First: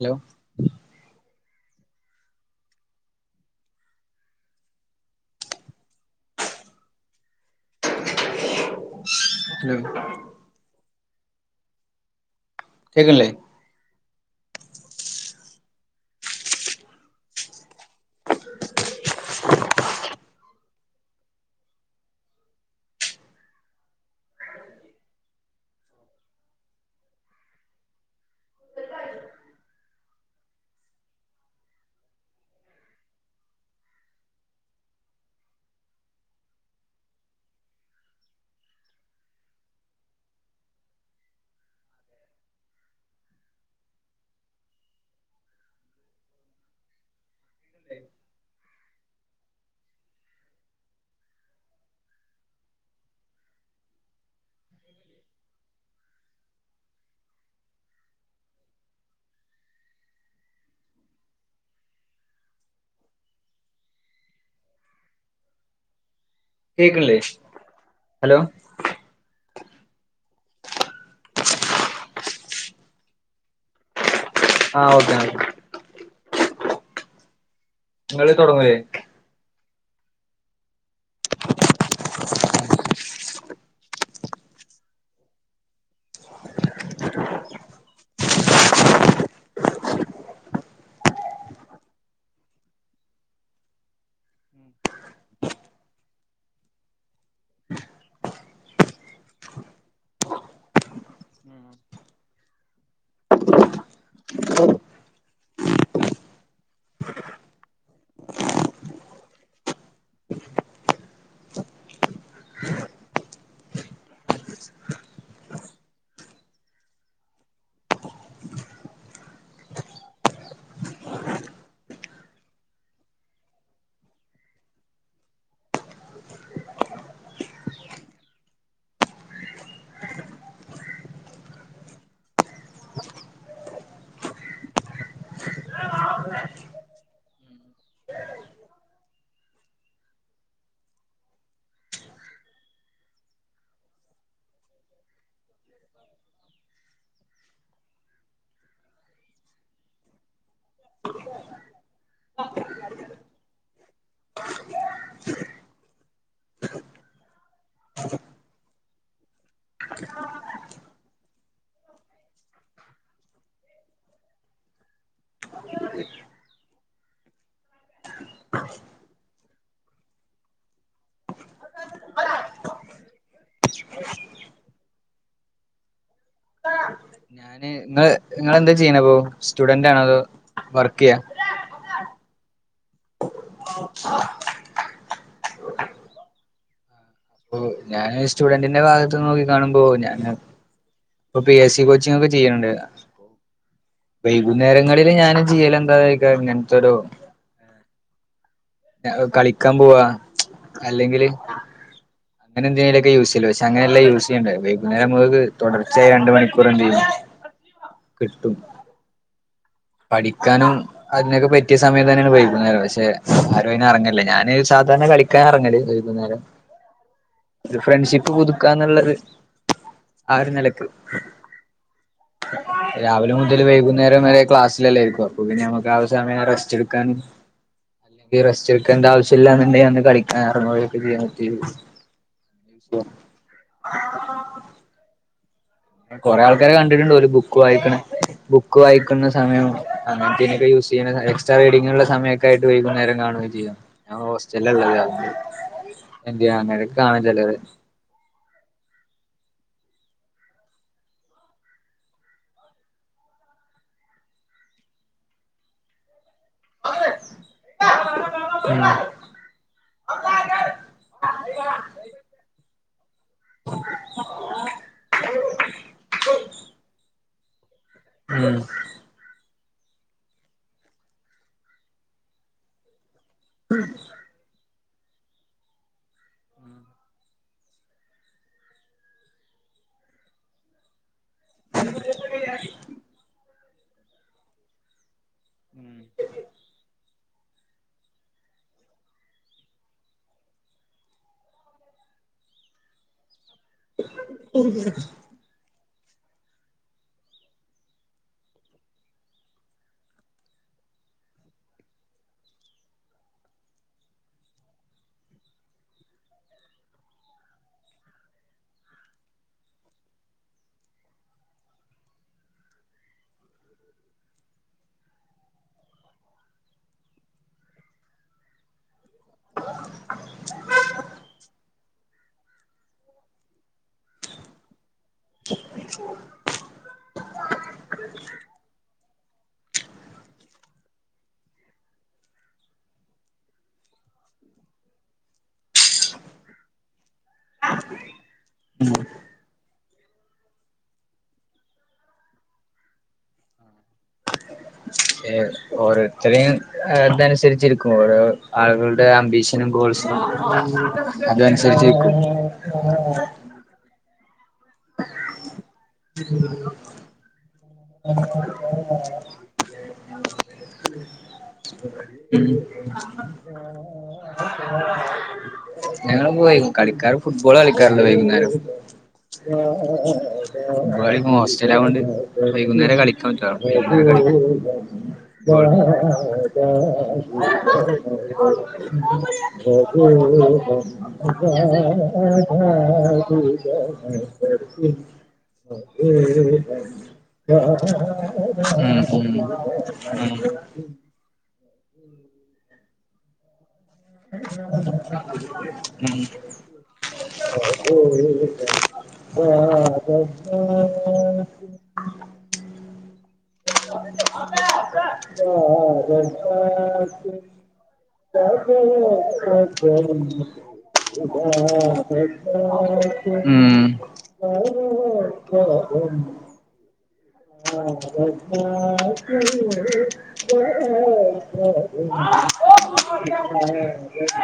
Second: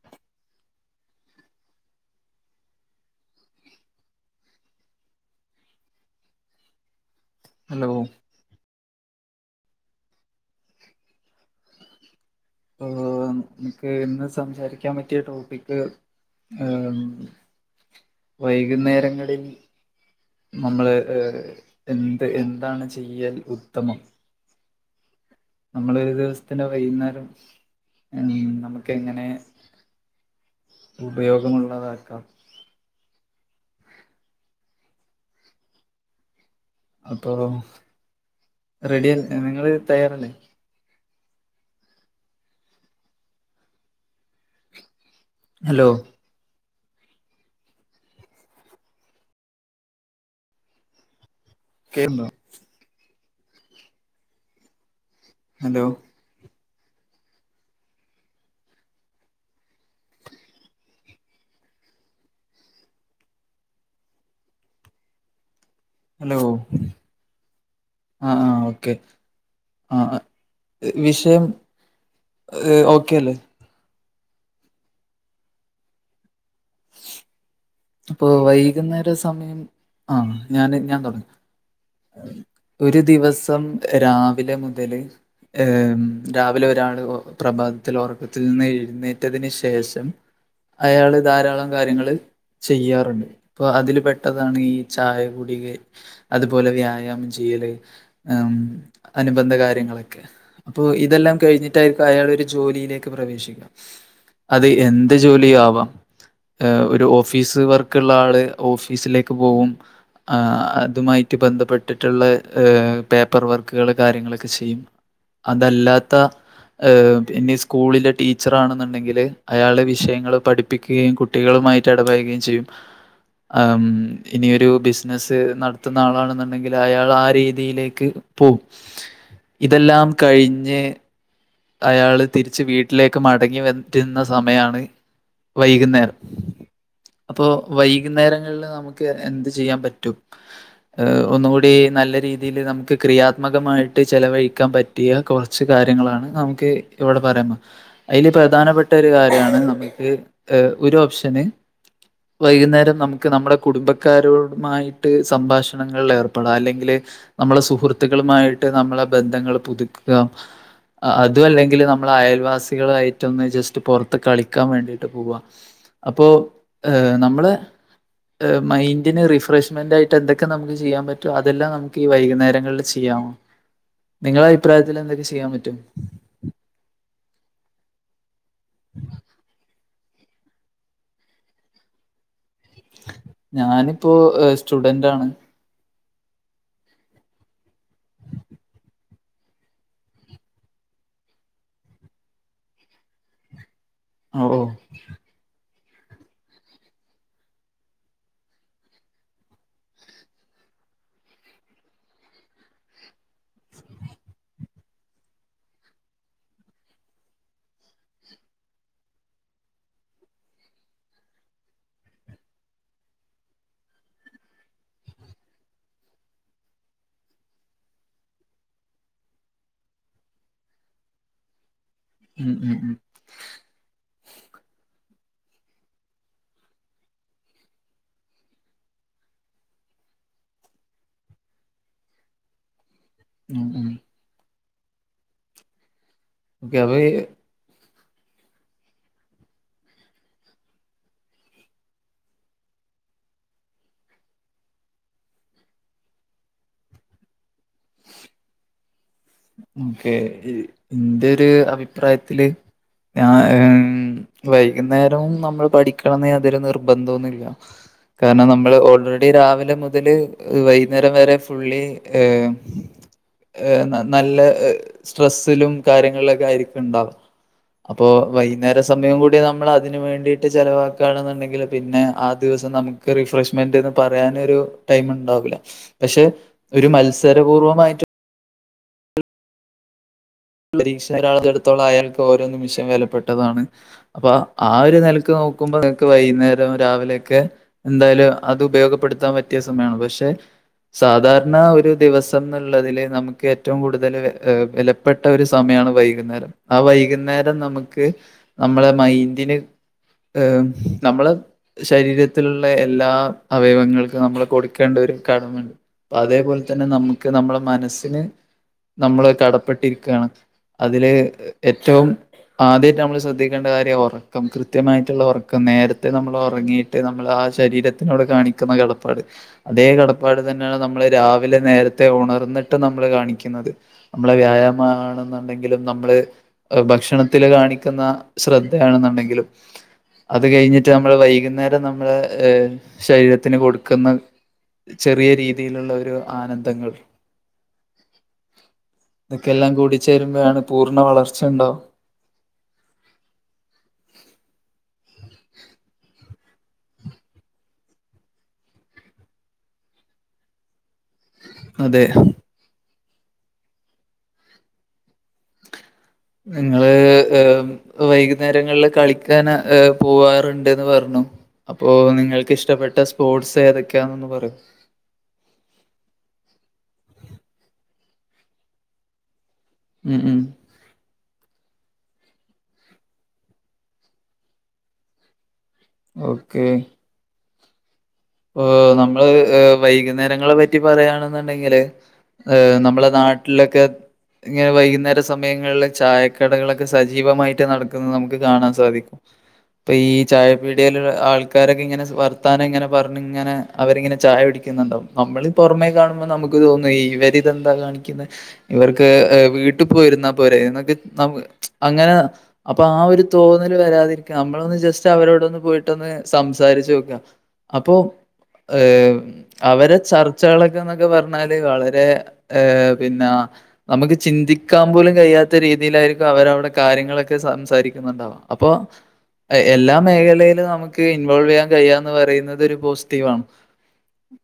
Hello hello അ [unintelligible] ഏഹ് കേൾക്കണില്ലേ നമുക്ക് ഇന്ന് സംസാരിക്കാൻ പറ്റിയ ടോപ്പിക്ക് വൈകുന്നേരങ്ങളിൽ നമ്മള് എന്ത് എന്താണ് ചെയ്യാൻ ഉത്തമം നമ്മള് ഒരു ദിവസത്തിന്റെ വൈകുന്നേരം ഉ നമുക്ക് എങ്ങനെ ഉപയോഗമുള്ളതാക്കാം അപ്പോറെഡിയല്ലേ നിങ്ങള് തയ്യാറല്ലേ ഹലോ കേൾക്കുന്നുണ്ടോ ഹലോ ഹലോ കേക്കണില്ലേ ആ ഹലോ ആ ഓക്കെ ആ വിഷയം ഓക്കെ അല്ലേ ആ ഓക്കെ അപ്പൊ നിങ്ങള് തുടങ്ങൂലേ വൈകുന്നേര സമയം ആ ഞാന് ഞാൻ തുടങ്ങി ഒരു ദിവസം രാവിലെ മുതല് ഏയ്‌ രാവിലെ ഒരാൾ പ്രഭാതത്തിൽ ഉറക്കത്തിൽ നിന്ന് എഴുന്നേറ്റതിന് ശേഷം അയാള് ധാരാളം കാര്യങ്ങള് ചെയ്യാറുണ്ട് ഇപ്പൊ അതിൽ പെട്ടതാണ് ഈ ചായ കുടിയേ അതുപോലെ വ്യായാമം ചെയ്യല് ഉ അനുബന്ധ കാര്യങ്ങളൊക്കെ അപ്പൊ ഇതെല്ലാം കഴിഞ്ഞിട്ടായിരിക്കും അയാൾ ഒരു ജോലിയിലേക്ക് പ്രവേശിക്കുക അത് എന്ത് ജോലിയും ആവാം ഒരു ഓഫീസ് വർക്കുള്ള ആള് ഓഫീസിലേക്ക് പോകും ആ അതുമായിട്ട് ബന്ധപ്പെട്ടിട്ടുള്ള പേപ്പർ വർക്കുകൾ കാര്യങ്ങളൊക്കെ ചെയ്യും അതല്ലാത്ത ആഹ് പിന്നെ സ്കൂളിലെ ടീച്ചറാണെന്നുണ്ടെങ്കില് അയാള വിഷയങ്ങള് പഠിപ്പിക്ക്കയും കുട്ടികളുമായി ഇടപയുകയും ചെയ്യും ആ ഇനിയൊരു ബിസിനസ്സ് നടത്തുന്ന ആളാണെന്നുണ്ടെങ്കിൽ അയാൾ ആ രീതിയിലേക്ക് പോകും ഇതെല്ലാം കഴിഞ്ഞ് അയാള് തിരിച്ച് വീട്ടിലേക്ക് മടങ്ങി വറ്റുന്ന സമയാണ് വൈകുന്നേരം അപ്പൊ വൈകുന്നേരങ്ങളില് നമുക്ക് എ എന്ത് ചെയ്യാൻ പറ്റും ഹ ഒന്നുകൂടി നല്ല രീതിൽ നമുക്ക് ക്രിയാത്മകമായിട്ട് ചലവഴിക്കാൻ പറ്റ് റ്റിയ കുറച്ച കാര്യങ്ങളാണ് നമുക്ക് ഇവിടെ പറയ്ന്ന് അയില് പ്രധാനപ്പെട്ട ഒരു കാര്യാണ് നമുക്ക് ഹ് ഒരു ഓപ്ഷന് വൈകുന്നേരം നമുക്ക് നമ്മുടെ കുടുംബക്കാരു മായിട്ട് സംഭാഷണങ്ങളിൽ ഏർപ്പെടാം അല്ലെങ്കിൽ നമ്മളെ സുഹൃത്തുക്കളുമായിട്ട് നമ്മളെ ബന്ധങ്ങൾ പുതുക്കുക അതും അല്ലെങ്കിൽ നമ്മൾ അയൽവാസികളയിട്ടൊന്ന് ജസ്റ്റ് പുറത്ത് കളിക്കാൻ വേണ്ടിട്ട് പോവാ അപ്പോ ഹ് നമ്മള് മൈൻഡിന് റിഫ്രഷ്മെന്റായി ട്ട്, എന്തൊക്കെ നമുക്ക് ചെയ്യാൻ പറ്റോ അതെല്ലാം നമുക്ക് ഈ വൈകുന്നേരങ്ങളിൽ ചെയ്യാം. നിങ്ങള അയ്പ്രായത്തിലെന്തൊക്കെ ചെയ്യാ പറ്റും? ഞാന് ങ്ങള് ങ്ങള്ന്താ ചെയ്യണെപ്പോ? സ്റ്റുഡന്റാണോ അതോ വർക്കെയ്യാ. ഞാനിപ്പോ ഹ് സ്റ്റുഡന്റാണ്. ഓ ഞാന് സ്റ്റുഡന്റിന്റെ ഭാഗത്ത് നോക്കി കാണുമ്പോ ഞാന് ഇപ്പൊ പി എസ് സി കോച്ചിങ് ക്കെ ചെയ്യണുണ്ട്. ഓ വൈകുന്നേരങ്ങളില് ഞാന് ചെയ്യലഎന്താ [unintelligible] ഇങ്ങനത്തൊരു ല കളിക്കാൻ പോവാ അല്ലെങ്കില് അങ്ങനെന്തേലുക്കെ യൂസ് ചെയ്യല പശ് അങ്ങനെല്ല യൂസ് ചെയ്യേണ്ട വൈകുന്നേരമ്മക്ക് തുടർച്ചയ രണ്ട് മണിക്കൂർ എന്ത് യ്ന്ന്. കിട്ടും പഠിക്കാനും അതിനൊക്കെ പറ്റിയ സമയതന്നേണ് വൈക്ന്നേരം പക്ഷെ ആരും അയ്ന് റങ്ങലില്ല ഞാന് സാധാരണ കളി ക്കാറെങ്ങല് വൈക്ന്നേരം. ത് ഫ്രണ്ട്ഷിപ്പ് പുതുക്കാന്ന്ള്ളത് ആ ഒരു നെലക്ക് രാവിലെ മു വൈകുന്നേരം വരെ ക്ലാസ്സിലല്ലേരിക്കും അപ്പ പിന്ന നമക്ക് ആ സമയ റസ്റ്റ്ടുക്കാൻ റസ്റ്റ് എടുക്കേണ്ട ആവശ്യല്ലന്നുണ്ടെങ്കിലന്ന് കളിക്കാ എറങ്ങ [unintelligible] [unintelligible] കൊറെ ആൾക്കാരെ ഓക്കെ അപ്പൊ കണ്ടിട്ടുണ്ട് ഓല് ഒരു ബുക്ക് വായിക്ണെ. ബുക്ക് വായിക്കുന്ന സമയം അങ്ങനതീനൊക്കെ യൂസ് ചെയ്യുന്ന എക്സ്ട്രാ റീഡിങ്ള്ള സമയ ക്കെആയിട്ട് വൈകുന്നേരം കാണുഎ ചെയ്യാ ഞാ ഹോസ്റ്റലാള്ളത്. എന്ത് നാ അങ്ങനക്ക് കാണാ ചേലോലെ. ഓക്കെ എന്റെ ഒരു അഭിപ്രായത്തില് ഞാ ഹും വൈകുന്നേരോം നമ്മള് പഠിക്കണംന്ന് യാതോര് നി ർബന്തോന്നുല്ല കാരണം നമ്മള് ഉം ഓൾറെ ർഡി രാവിലെ മുതല് വൈകുന്നേരം വരെ ഫുള്ളി ഏ ഏഹ് നല്ല സ്ട്രെസിലും കാര്യങ്ങളിലൊക്കെ ആയിരിക്കുംണ്ടാവ അപ്പോ വൈന്നേരസ് സമയം കൂടി നമ്മൾ അതിന് വേണ്ടീട്ട് ചെലവാക്കാണ്ന്നുണ്ടെങ്കില് പിന്നെ ആ ദിവസം നമുക്ക് റിഫ്രഷ് മെന്റന് പറയാനോരു ടൈമ്ണ്ടാവില്ല പക്ഷെ ഒരു മത്സരപൂർവമായിട്ട് പരീക്ഷ ഒരാളടുത്തോളം അയാൾക്ക് ഓരോ നിമിഷം വെലപ്പെട്ടതാണ്. അപ്പൊ ആ, ആ ഒരു നെല ക്ക് നോക്കുമ്പോ നിങ്ങക്ക് വയ്ന്നേരം രാവിലെക്കെ എന്തായാലും അത് ഉപയോഗപ്പെടുത്താൻപറ്റിയ സമയാണ്. പക്ഷെ സാധാരണ ഒരു ദിവസംന്നുള്ളതില് നമുക്ക് ഏറ്റവും കൂടുതല് വെല ട്ടഒരു സമയാണ് വൈക്ന്നേരം. ആ വൈകുന്നേരം നമുക്ക് നമ്മളെ മൈന്റിന് നമ്മള് ശരീരത്തിലുള്ള എല്ലാ അവയവങ്ങൾക്കും നമ്മൾ കൊടുക്കേണ്ട ഒരുകടമണ്ട്. അപ്പ അതേപോലെ തന്നെ നമുക്ക് നമ്മട മനസ്സിന് നമ്മള് കടപ്പെട്ടിരി ക്കാണ് അതില് ഏറ്റവും ആദ്യമായിട്ട് നമ്മൾ ശ്രദ്ധിക്കേണ്ട കാര്യ ഒറ ക്കം, കൃത്യമായിട്ട്ള്ള ഒറക്കം നേരത്തെ നമ്മളോറങ്ങിയിട്ട് നമ്മൾ ആ ശരീരത്തിനോട് കാണിക്കുന്ന കട പ്പാട് അതേ കടപ്പാട് തന്നാണ് നമ്മള് രാവിലെ നേര ത്തെ ഉണർന്നിട്ട് നമ്മള് കാണിക്കുന്നത്. നമ്മളെ വ്യായാമ ന്നുണ്ടെങ്കിലും നമ്മള് ഭക്ഷണത്തില് കാണിക്കുന്ന ശ്രദ്ധയാണെന്നുണ്ടെങ്കിലും അത് കഴിഞ്ഞിട്ട് നമ്മള് വൈകുന്നേരം നമ്മള് ശരീരത്തിന് കൊടുക്കുന്ന ചെറിയ രീതിയിലുള്ള ഒരു ആനന്ദങ്ങൾ. ഉം. ഇതൊക്കെല്ലാം കൂടി ചേരുമ്പഴാണ് പൂർണ്ണ വളർച്ചണ്ടാവ. ഏർ ഓരോ ഇത്രയും ഇതനുസരിച്ചിരിക്കും ഓരോ ആളുകളുടെ അംമ്പീഷനും, ഗോൾസും അതെ അതനുസരിച്ചിക്കും. നിങ്ങള് വൈകുന്നേരങ്ങളില് കളിക്കാന പോവാറുണ്ട്ന്ന് പറഞ്ഞു. അപ്പോ ഉം നിങ്ങൾക്ക് ഇഷ്ടപ്പെട്ട സ്പോർട്സ് ഏതൊക്കെയാന്നൊന്ന് പറൂ ആ ഞങ്ങള് പോയും കളിക്കാറ് ഫുട്ബോള് കളിക്കാറ്ണ്ട് വൈകുന്നേരം ഉം ഉം [unintelligible] ഹോസ്റ്റലാ കൊണ്ട് വൈകുന്നേരം കളിക്കാൻറ്റൂല [unintelligible] ഉ ഓഹ് നമ്മള് വൈകുന്നേരങ്ങളെ പറ്റി പറയാണെന്നുണ്ടെങ്കില് ഏഹ് നമ്മളുടെ നാട്ടിലൊക്കെ ഇങ്ങനെ വൈകുന്നേര സമയങ്ങൾല് ചായക്കടകളൊക്കെ സജ് ജീവമായിട്ട് നടക്കുന്നത് നമുക്ക് കാണാൻ സാധിക്കും ഇപ്പൊ ഈ ചായപ്പീടിയേൽ ആൾ ക്കാരൊക്കെ ഇങ്ങനെ വർത്താനം ഇങ്ങനെ പറഞ്ഞ് ഇങ്ങനെ അവരിങ്ങനെ ചായ കുടിക്കുന്നുണ്ടാവും നമ്മളി പുറമെ കാണുമ്പോൾ നമുക്ക് തോന്നു ഈ ഇവരിതെന്താ കാണിക്കുന്നെ ഇവർക്ക് വീട്ടിൽ പോയിരുന്നാൽ പോരെ എന്നൊക്കെ ന അങ്ങനെ അപ്പൊ ആ ഒരു തോന്നൽ വരാതിരിക്ക നമ്മളൊന്ന് ജസ്റ്റ് അവരോട ഒന്ന് പോയിട്ടൊന്ന് ഉം ഉം സംസാരിച്ചു നോക്കുക ഉം അപ്പൊ ഏഹ് അവരെ ഉം ചർച്ചകളൊക്കെ എന്നൊക്കെ പറഞ്ഞാല് വളരെ ഏഹ് പിന്ന നമുക്ക് ചിന്തിക്കാൻ പോലും കഴിയാത്ത രീതിയിലായിരിക്കും അവരവിടെ കാര്യങ്ങളൊക് ക്കെ സംസാരിക്കുന്നുണ്ടാവാ അപ്പോ എ എല്ലാ മേഖലയിലും നമുക്ക് ഇൻവോൾവ് ചെയ്യാൻ കഴിയാന്ന് പറയുന്ന ത് ഒരു പോസിറ്റീവാണ്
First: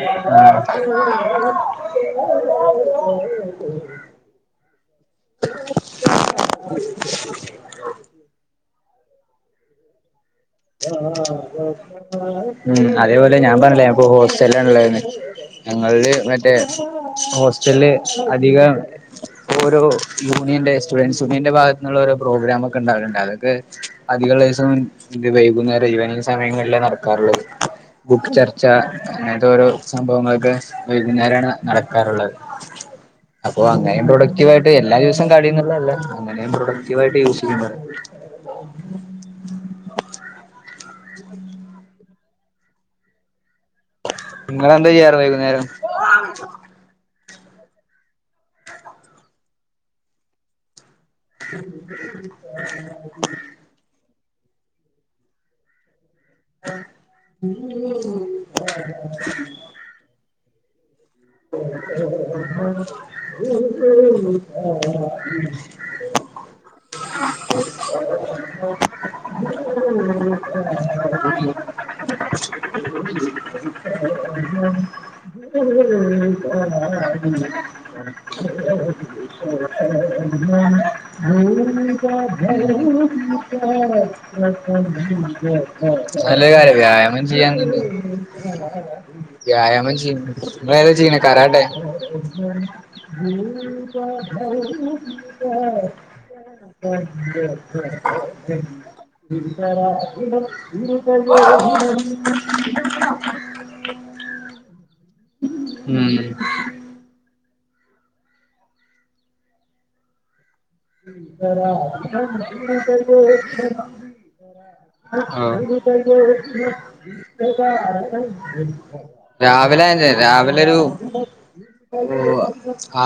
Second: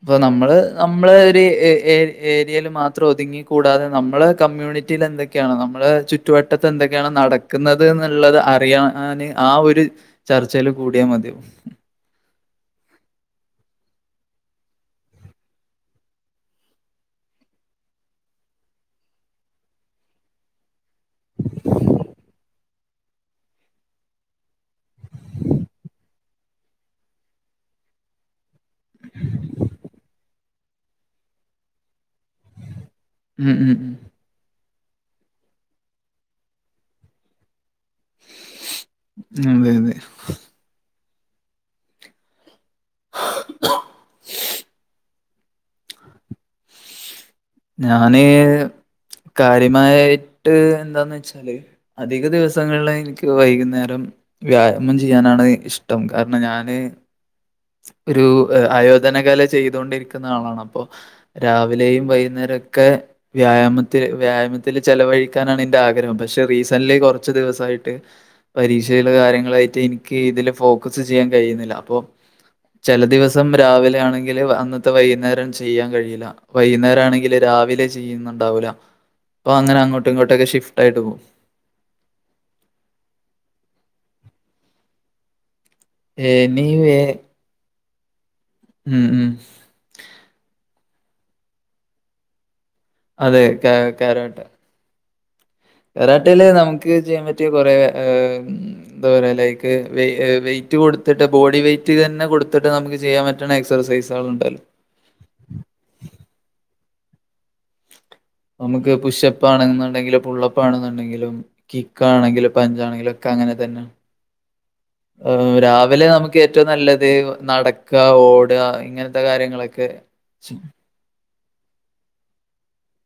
അപ്പൊ നമ്മള് നമ്മള ഒരു ഏ ഏ ഏരിയയിൽ മാത്രം ഒതുങ്ങി ആ കൂടാതെ നമ്മളെ കമ്മ്യൂണിറ്റി റ്റീല് എന്തൊക്കെയാണ് നമ്മുടെ ചുറ്റുവട്ടത്ത് എന്തൊക്കെയാണ് നടക്കുന്നത് എന്നുള്ളത് അറിയാന് ആ ഒരു ചർച്ചയിൽ കൂടിയാൽ മതിയാവും. ഉം അതേപോലെ ഞാൻ പറഞ്ഞില്ലേ ഞാൻപ്പോ ഹോസ്റ്റലാ ഉള്ളേന്ന് ഞങ്ങളില് മറ്റേ ഹോസ്റ്റളില് അധികം ഓരോ യൂണിയന്റെ സ്റ്റുഡന്റ്സ് യൂണിയന്റെ ഭാഗത്ത നിന്നുള്ള ഓരോ പ്രോഗ്രാംമ ഒക്കെ ഉണ്ടാകലുണ്ട് അതൊക്കെ അധികള്ളേസം ഇത് വൈകുന്നേരം ഈവിനിംഗ് സമയങ്ങളിലാ നടക്കാറുള്ളത്. ബുക്ക് ചർച്ച അങ്ങനത്തെ ഓരോ സംഭവങ്ങളൊക്കെ വൈകുന്നേരമാണ് നടക്കാറുള്ളത് ഉം അപ്പൊ ഉം അങ്ങനെന്റോട് ആക്ടിവായിട്ട് എല്ലാ ദിവസം കടയിന്ന്ള്ളെല്ല. അങ്ങനെയും പ്രൊഡക്ടീവായിട്ട് യൂസ് ചെയ്യുമ്പൊഴാണ് അതെ അതെ ആ നിങ്ങളെന്താ ചെയ്യാറ് വൈകുന്നേരം? ആ ഞാന് കാര്യമായിട്ട് എന്താന്ന് വെച്ചാ അധിക ദിവസങ്ങളില് എനിക്ക് വൈകുന്നേരം വ്യായാമം ചെയ്യാനാണ് ഇഷ് ട്ടം കാരണം ഞാന് ഒരു ആയോധന കല ചെയ്തൊണ്ടിരിക്കുന്ന ആളാണ് അപ്പം രാവിലെയും വൈ വ്യായാമത്തില് ചെലവഴിക്കാനാണ് എന്റെ ആ ആഗ്രഹം. പക്ഷെ റീസെന്റ്ലി കുറച്ച് ദിവസായിട്ട് പരീക്ഷയിലെ ആ കാര്യങ്ങളായിട്ട് എനിക്ക് ഇതില് ഉ ചില ദിവസം രാവിലെ ആണെങ്കില് അന്നത്തെ വൈകുന്നേരം ചെയ്യാൻ കഴിയില്ല വൈകുന്നേരം ആണെങ്കിൽ അപ്പൊ ഉ അങ്ങനെ അങ്ങോട്ടും ഇങ്ങോട്ടൊക്കെ ഷിഫ്റ്റ് ആയിട്ട് പോകും [inaudible] നല്ലൊ കാര്യം എനിവേ വ്യായാമം ചെയ്യാൻ ഉം ഉം വ്യായാമം ചെയ്യുന്നു നമ്മളേതാ ചെയ്യ്ണേ ക്കാരാട്ടേ അതെ [inaudible] കരാട്ടേല് നമുക്ക് ചെയ്യാൻ പറ്റിയ കുറെ ഏ എന്താ പറയാ ലൈക്ക് വെ വെയ് റ്റ് കൊടുത്തിട്ട് ബോഡി വൈറ്റ് തന്നെ കൊടുത്തിട്ട് നമുക്ക് ചെയ്യാൻ പറ്റ്ണ എക്സസൈസുകള് ഉണ്ട് ഉം നമുക്ക് പുഷ്യപ്പാണെന്നുണ്ടെങ്കിൽ [inaudible] പുള്ളപ് പഞ്ചാണെങ്കിലും ഒക്കെ അങ്ങനെ തന്നെ ഏഹ് ആഹ് രാവിലെ നമുക്ക് ഏറ്റവും നല്ലത് നടക്കുക ഓടുക ഇങ്ങനത്തെ രാവിലെ കാര്യങ്ങളൊക്കെ ഞാൻ ചെയ്യും രാവിലൊരു ഒരൂ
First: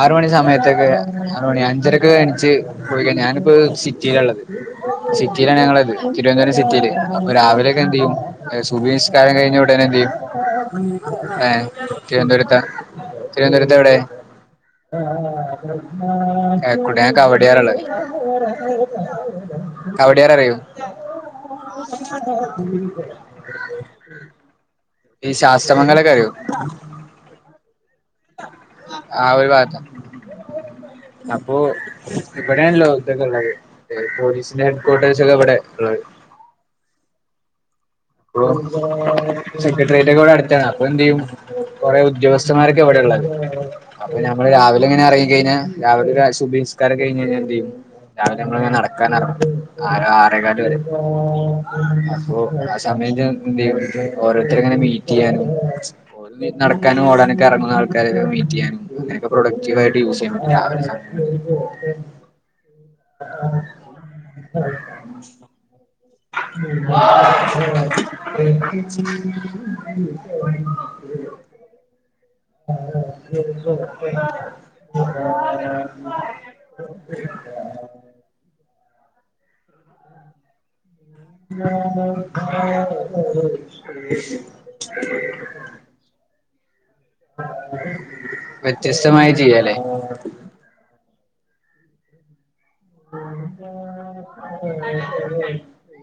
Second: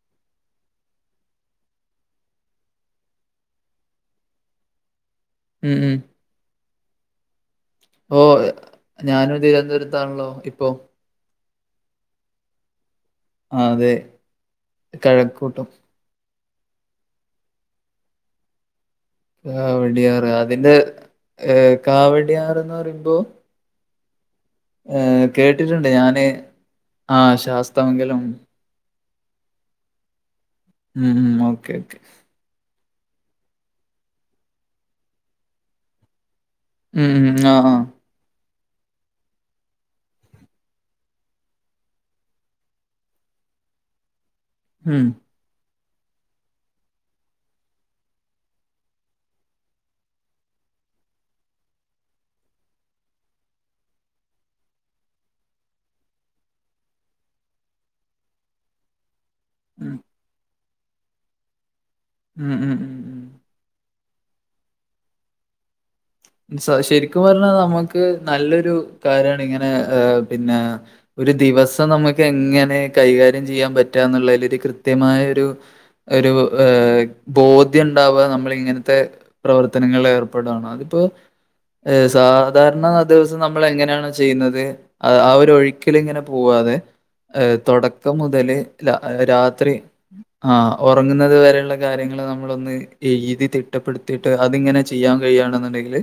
ആറ്മണിസമയത്തൊക്കെ ആറുമണി അഞ്ചരൊക്കെ കഴിഞ്ച് പോയിക്ക ഞാനിപ്പോ സിറ്റിയിലാള്ളത് സിറ്റിയിലാണ് ഉം ഞങ്ങളത് ഉം തിരുവനന്തപുരം സിറ്റിയില് അപ്പൊ രാവിലെയൊക്കെ എന്ത് ചെയ്യും ഓ സുബ്ഹ് നിസ്‌കാരം ഞാനും കഴിഞ്ഞ ഉടനെ എന്ത് ചെയ്യും? തിരുവനന്തപുരത്താണല്ലോ ഇപ്പോ ഏ തിരുവനന്തപുരത്താ? ആ, തിരുവനന്തപുരത്ത് അതെ എവിടെ? കഴക്കൂട്ടം [unintelligible] അവ്ടയാള്ളത് കാവടിയാറ് അതിന്റെ ഏ കാവടിയാറെന്ന് പറയുമ്പോ? ആ ഈ കേട്ടിട്ടുണ്ട് ശാസ്ത്രമംഗലൊക്കെ ഞാന് അറിയോ ആ ശാസ്താമംഗലം ആ ഒരു ഭാഗത്താ ഉം ഉം അപ്പൊ ഓക്കെ ഓക്കെ ഇവിടെയാണല്ലോ ഇതൊക്കെ ഉള്ളത് പോലീസിന്റെ ഹെഡ്കോർട്ടേഴ്സ് ഒക്കെ ഇവിടെള്ളത് ഉം ഉം ആഹ് ആഹ് സെക്രട്ടേറിയേറ്റൊക്കെ ഇവ്ടെ അടുത്താ അപ്പൊ എന്തെയ്യും? കൊറേ ഉദ്യോഗസ്ഥന്മാരൊക്കെ എവിടെ ഉള്ളത് അപ്പൊ ഞമ്മള് രാവിലെ ഇങ്ങനെ ഉം എറങ്ങിക്കഴിഞ്ഞാൽ രാവിൽക്കതെ സുബ്ഹിനിസ്കാരം കഴിഞ്ഞ്കയിഞ്ഞാൽ എന്ത് ചെയ്യും? രാവിലെ നങ്ങള്ങ്ങെനെ നടക്കാനിറങ്ങും ആറ് ആറേകാല് വരെ അപ്പൊ സമയത്ത് എന്ത് ചെയ്യും ഓരോരുത്തരെങ്ങനെ മീറ്റ് ചെയ്യാനും നടക്കാനും ഓടാനൊക്കെ ഇറങ്ങുന്ന ആൾക്കാരെ മീറ്റ് ചെയ്യാനും എനിക്ക് ഉം പ്രൊഡക്റ്റീവായിട്ട് യൂസ് ചെയ്യാൻ പറ്റും രാവിലെ സമയം ഉം ഉം ഉം ആ സ ശരിക്കും പറഞ്ഞാൽ നമുക്ക് നല്ലൊരു കാര്യാണ് ഇങ്ങനെ പിന്നെ ഒരു ദിവസം നമുക്ക് എങ്ങനെ കൈകാര്യം ചെയ്യാൻ പറ്റാ എന്നുള്ളതിൽ ഒരു കൃത്യമായ ഒരു ഒരു വേ ബോധ്യണ്ടാവാ നമ്മൾ ഇങ്ങനത്തെ പ്രവർത്തനങ്ങളിൽ ഏർപ്പെടാനാണ് അതിപ്പോ ഏ സാധാരണ ദിവസം നമ്മൾ എങ്ങനെയാണ് ചെയ്യുന്നത്? അ ആ ഒരു ഒഴുക്കിലിങ്ങനെ പോവാതെ ഏ തുടക്കം മുതല് ല രാത്രി ചെയ്യാലേ ആ ഉറങ്ങുന്നത് വരെയുള്ള കാര്യങ്ങള്ൾ നമ്മളൊന്ന് എഴുതി തിട്ടപ്പെടുത്തിയിട്ട് അതിങ്ങനെ ചെയ്യാൻ കഴിയാണെന്നുണ്ടെങ്കില്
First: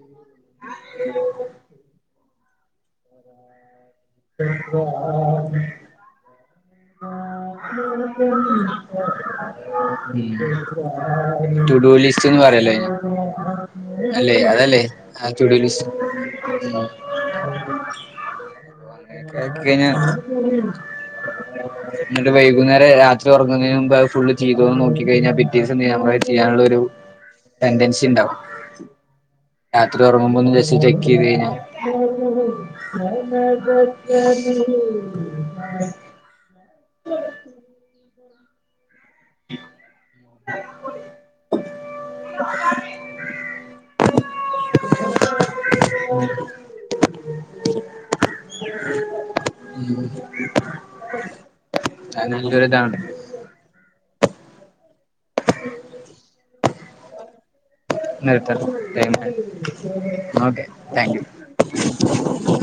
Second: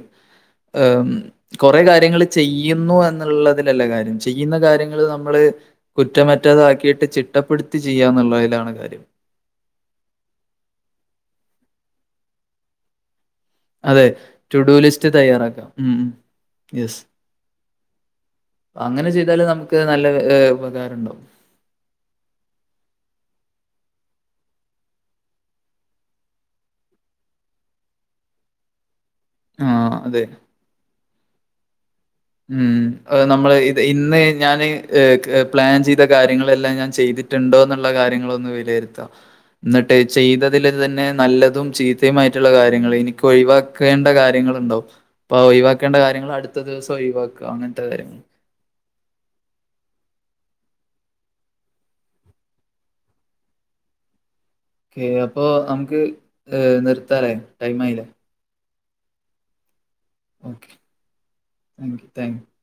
കുറെ കാര്യങ്ങൾ ചെയ്യുന്നു എന്നുള്ളതിലല്ല കാര്യം ചെയ്യുന്ന കാര്യങ്ങള് നമ്മള് കുറ്റമറ്റതാക്കിയിട്ട് ചിട്ടപ്പെടുത്തി ചെയ്യാന്നുള്ളതിലാണ് കാര്യം ഉം റ്റുഡു ലിസ്റ്റ് ന്ന് പറീല്ലേ അതെ റ്റുഡൂ ലിസ്റ്റ് തയ്യാറാക്കാ ലിസ്റ്റ് ഉം യെസ് അങ്ങനെ അങ്ങനൊക്കെ ചെയ്താല് നമുക്ക് നല്ല ഏ ഉപകാരം ഉണ്ടകും ന്നിട്ട് വൈകുന്നേരം രാത്രി ഉറങ്ങുന്നതിന് മുമ്പ് അത് ഫുള്ള് ചെയ്തോന്ന് നോക്കികയിഞ്ഞാ പി ത്യാസണ്ടെങ്കിൽ ആ സമയത്ത് ചെയ്യാനുള്ള ഒരു ടെൻ്റെൻസിണ്ടാവും ആ രാത്രി അതെ. ഉറങ്ങുമ്പൊ ഒന്നു ജസ്റ്റ് ചെക്ക് ചെയ്ത് കഴിഞ്ഞാൽ ഉം അത് നമ്മള് ഇത് ഇന്ന് ഞാന് ക് പ്ലാൻ ചെയ്ത കാര്യങ്ങളെല്ലാം ഞാൻ ചെയ്തിട്ടുണ്ടോന്ന്ള്ള കാര്യങ്ങളൊന്നു വിലയിരുത്താം ന്നട്ട് ചെയ്തതിൽ തന്നെ നല്ലതും, ചീത്തയുമായിട്ടുള്ള കാര്യങ്ങളെനിക്കൊഴിവാ ക്കേണ്ട കാര്യങ്ങ ളുണ്ടാവും. അപ്പൊ ആ ഒഴിവാക്കേണ്ട കാര്യങ്ങൾ അടുത്ത ദിവസം ഒഴിവാക്ക അങ്ങനത്തെ കാര്യങ്ങൾ അത് നല്ലൊരിതാണ് ഏ അപ്പോ നമുക്ക് ഏ നിർത്തലെ ടൈമായില്ലേ നിർത്താം. ടൈമായി okay thank you thank you. Thank you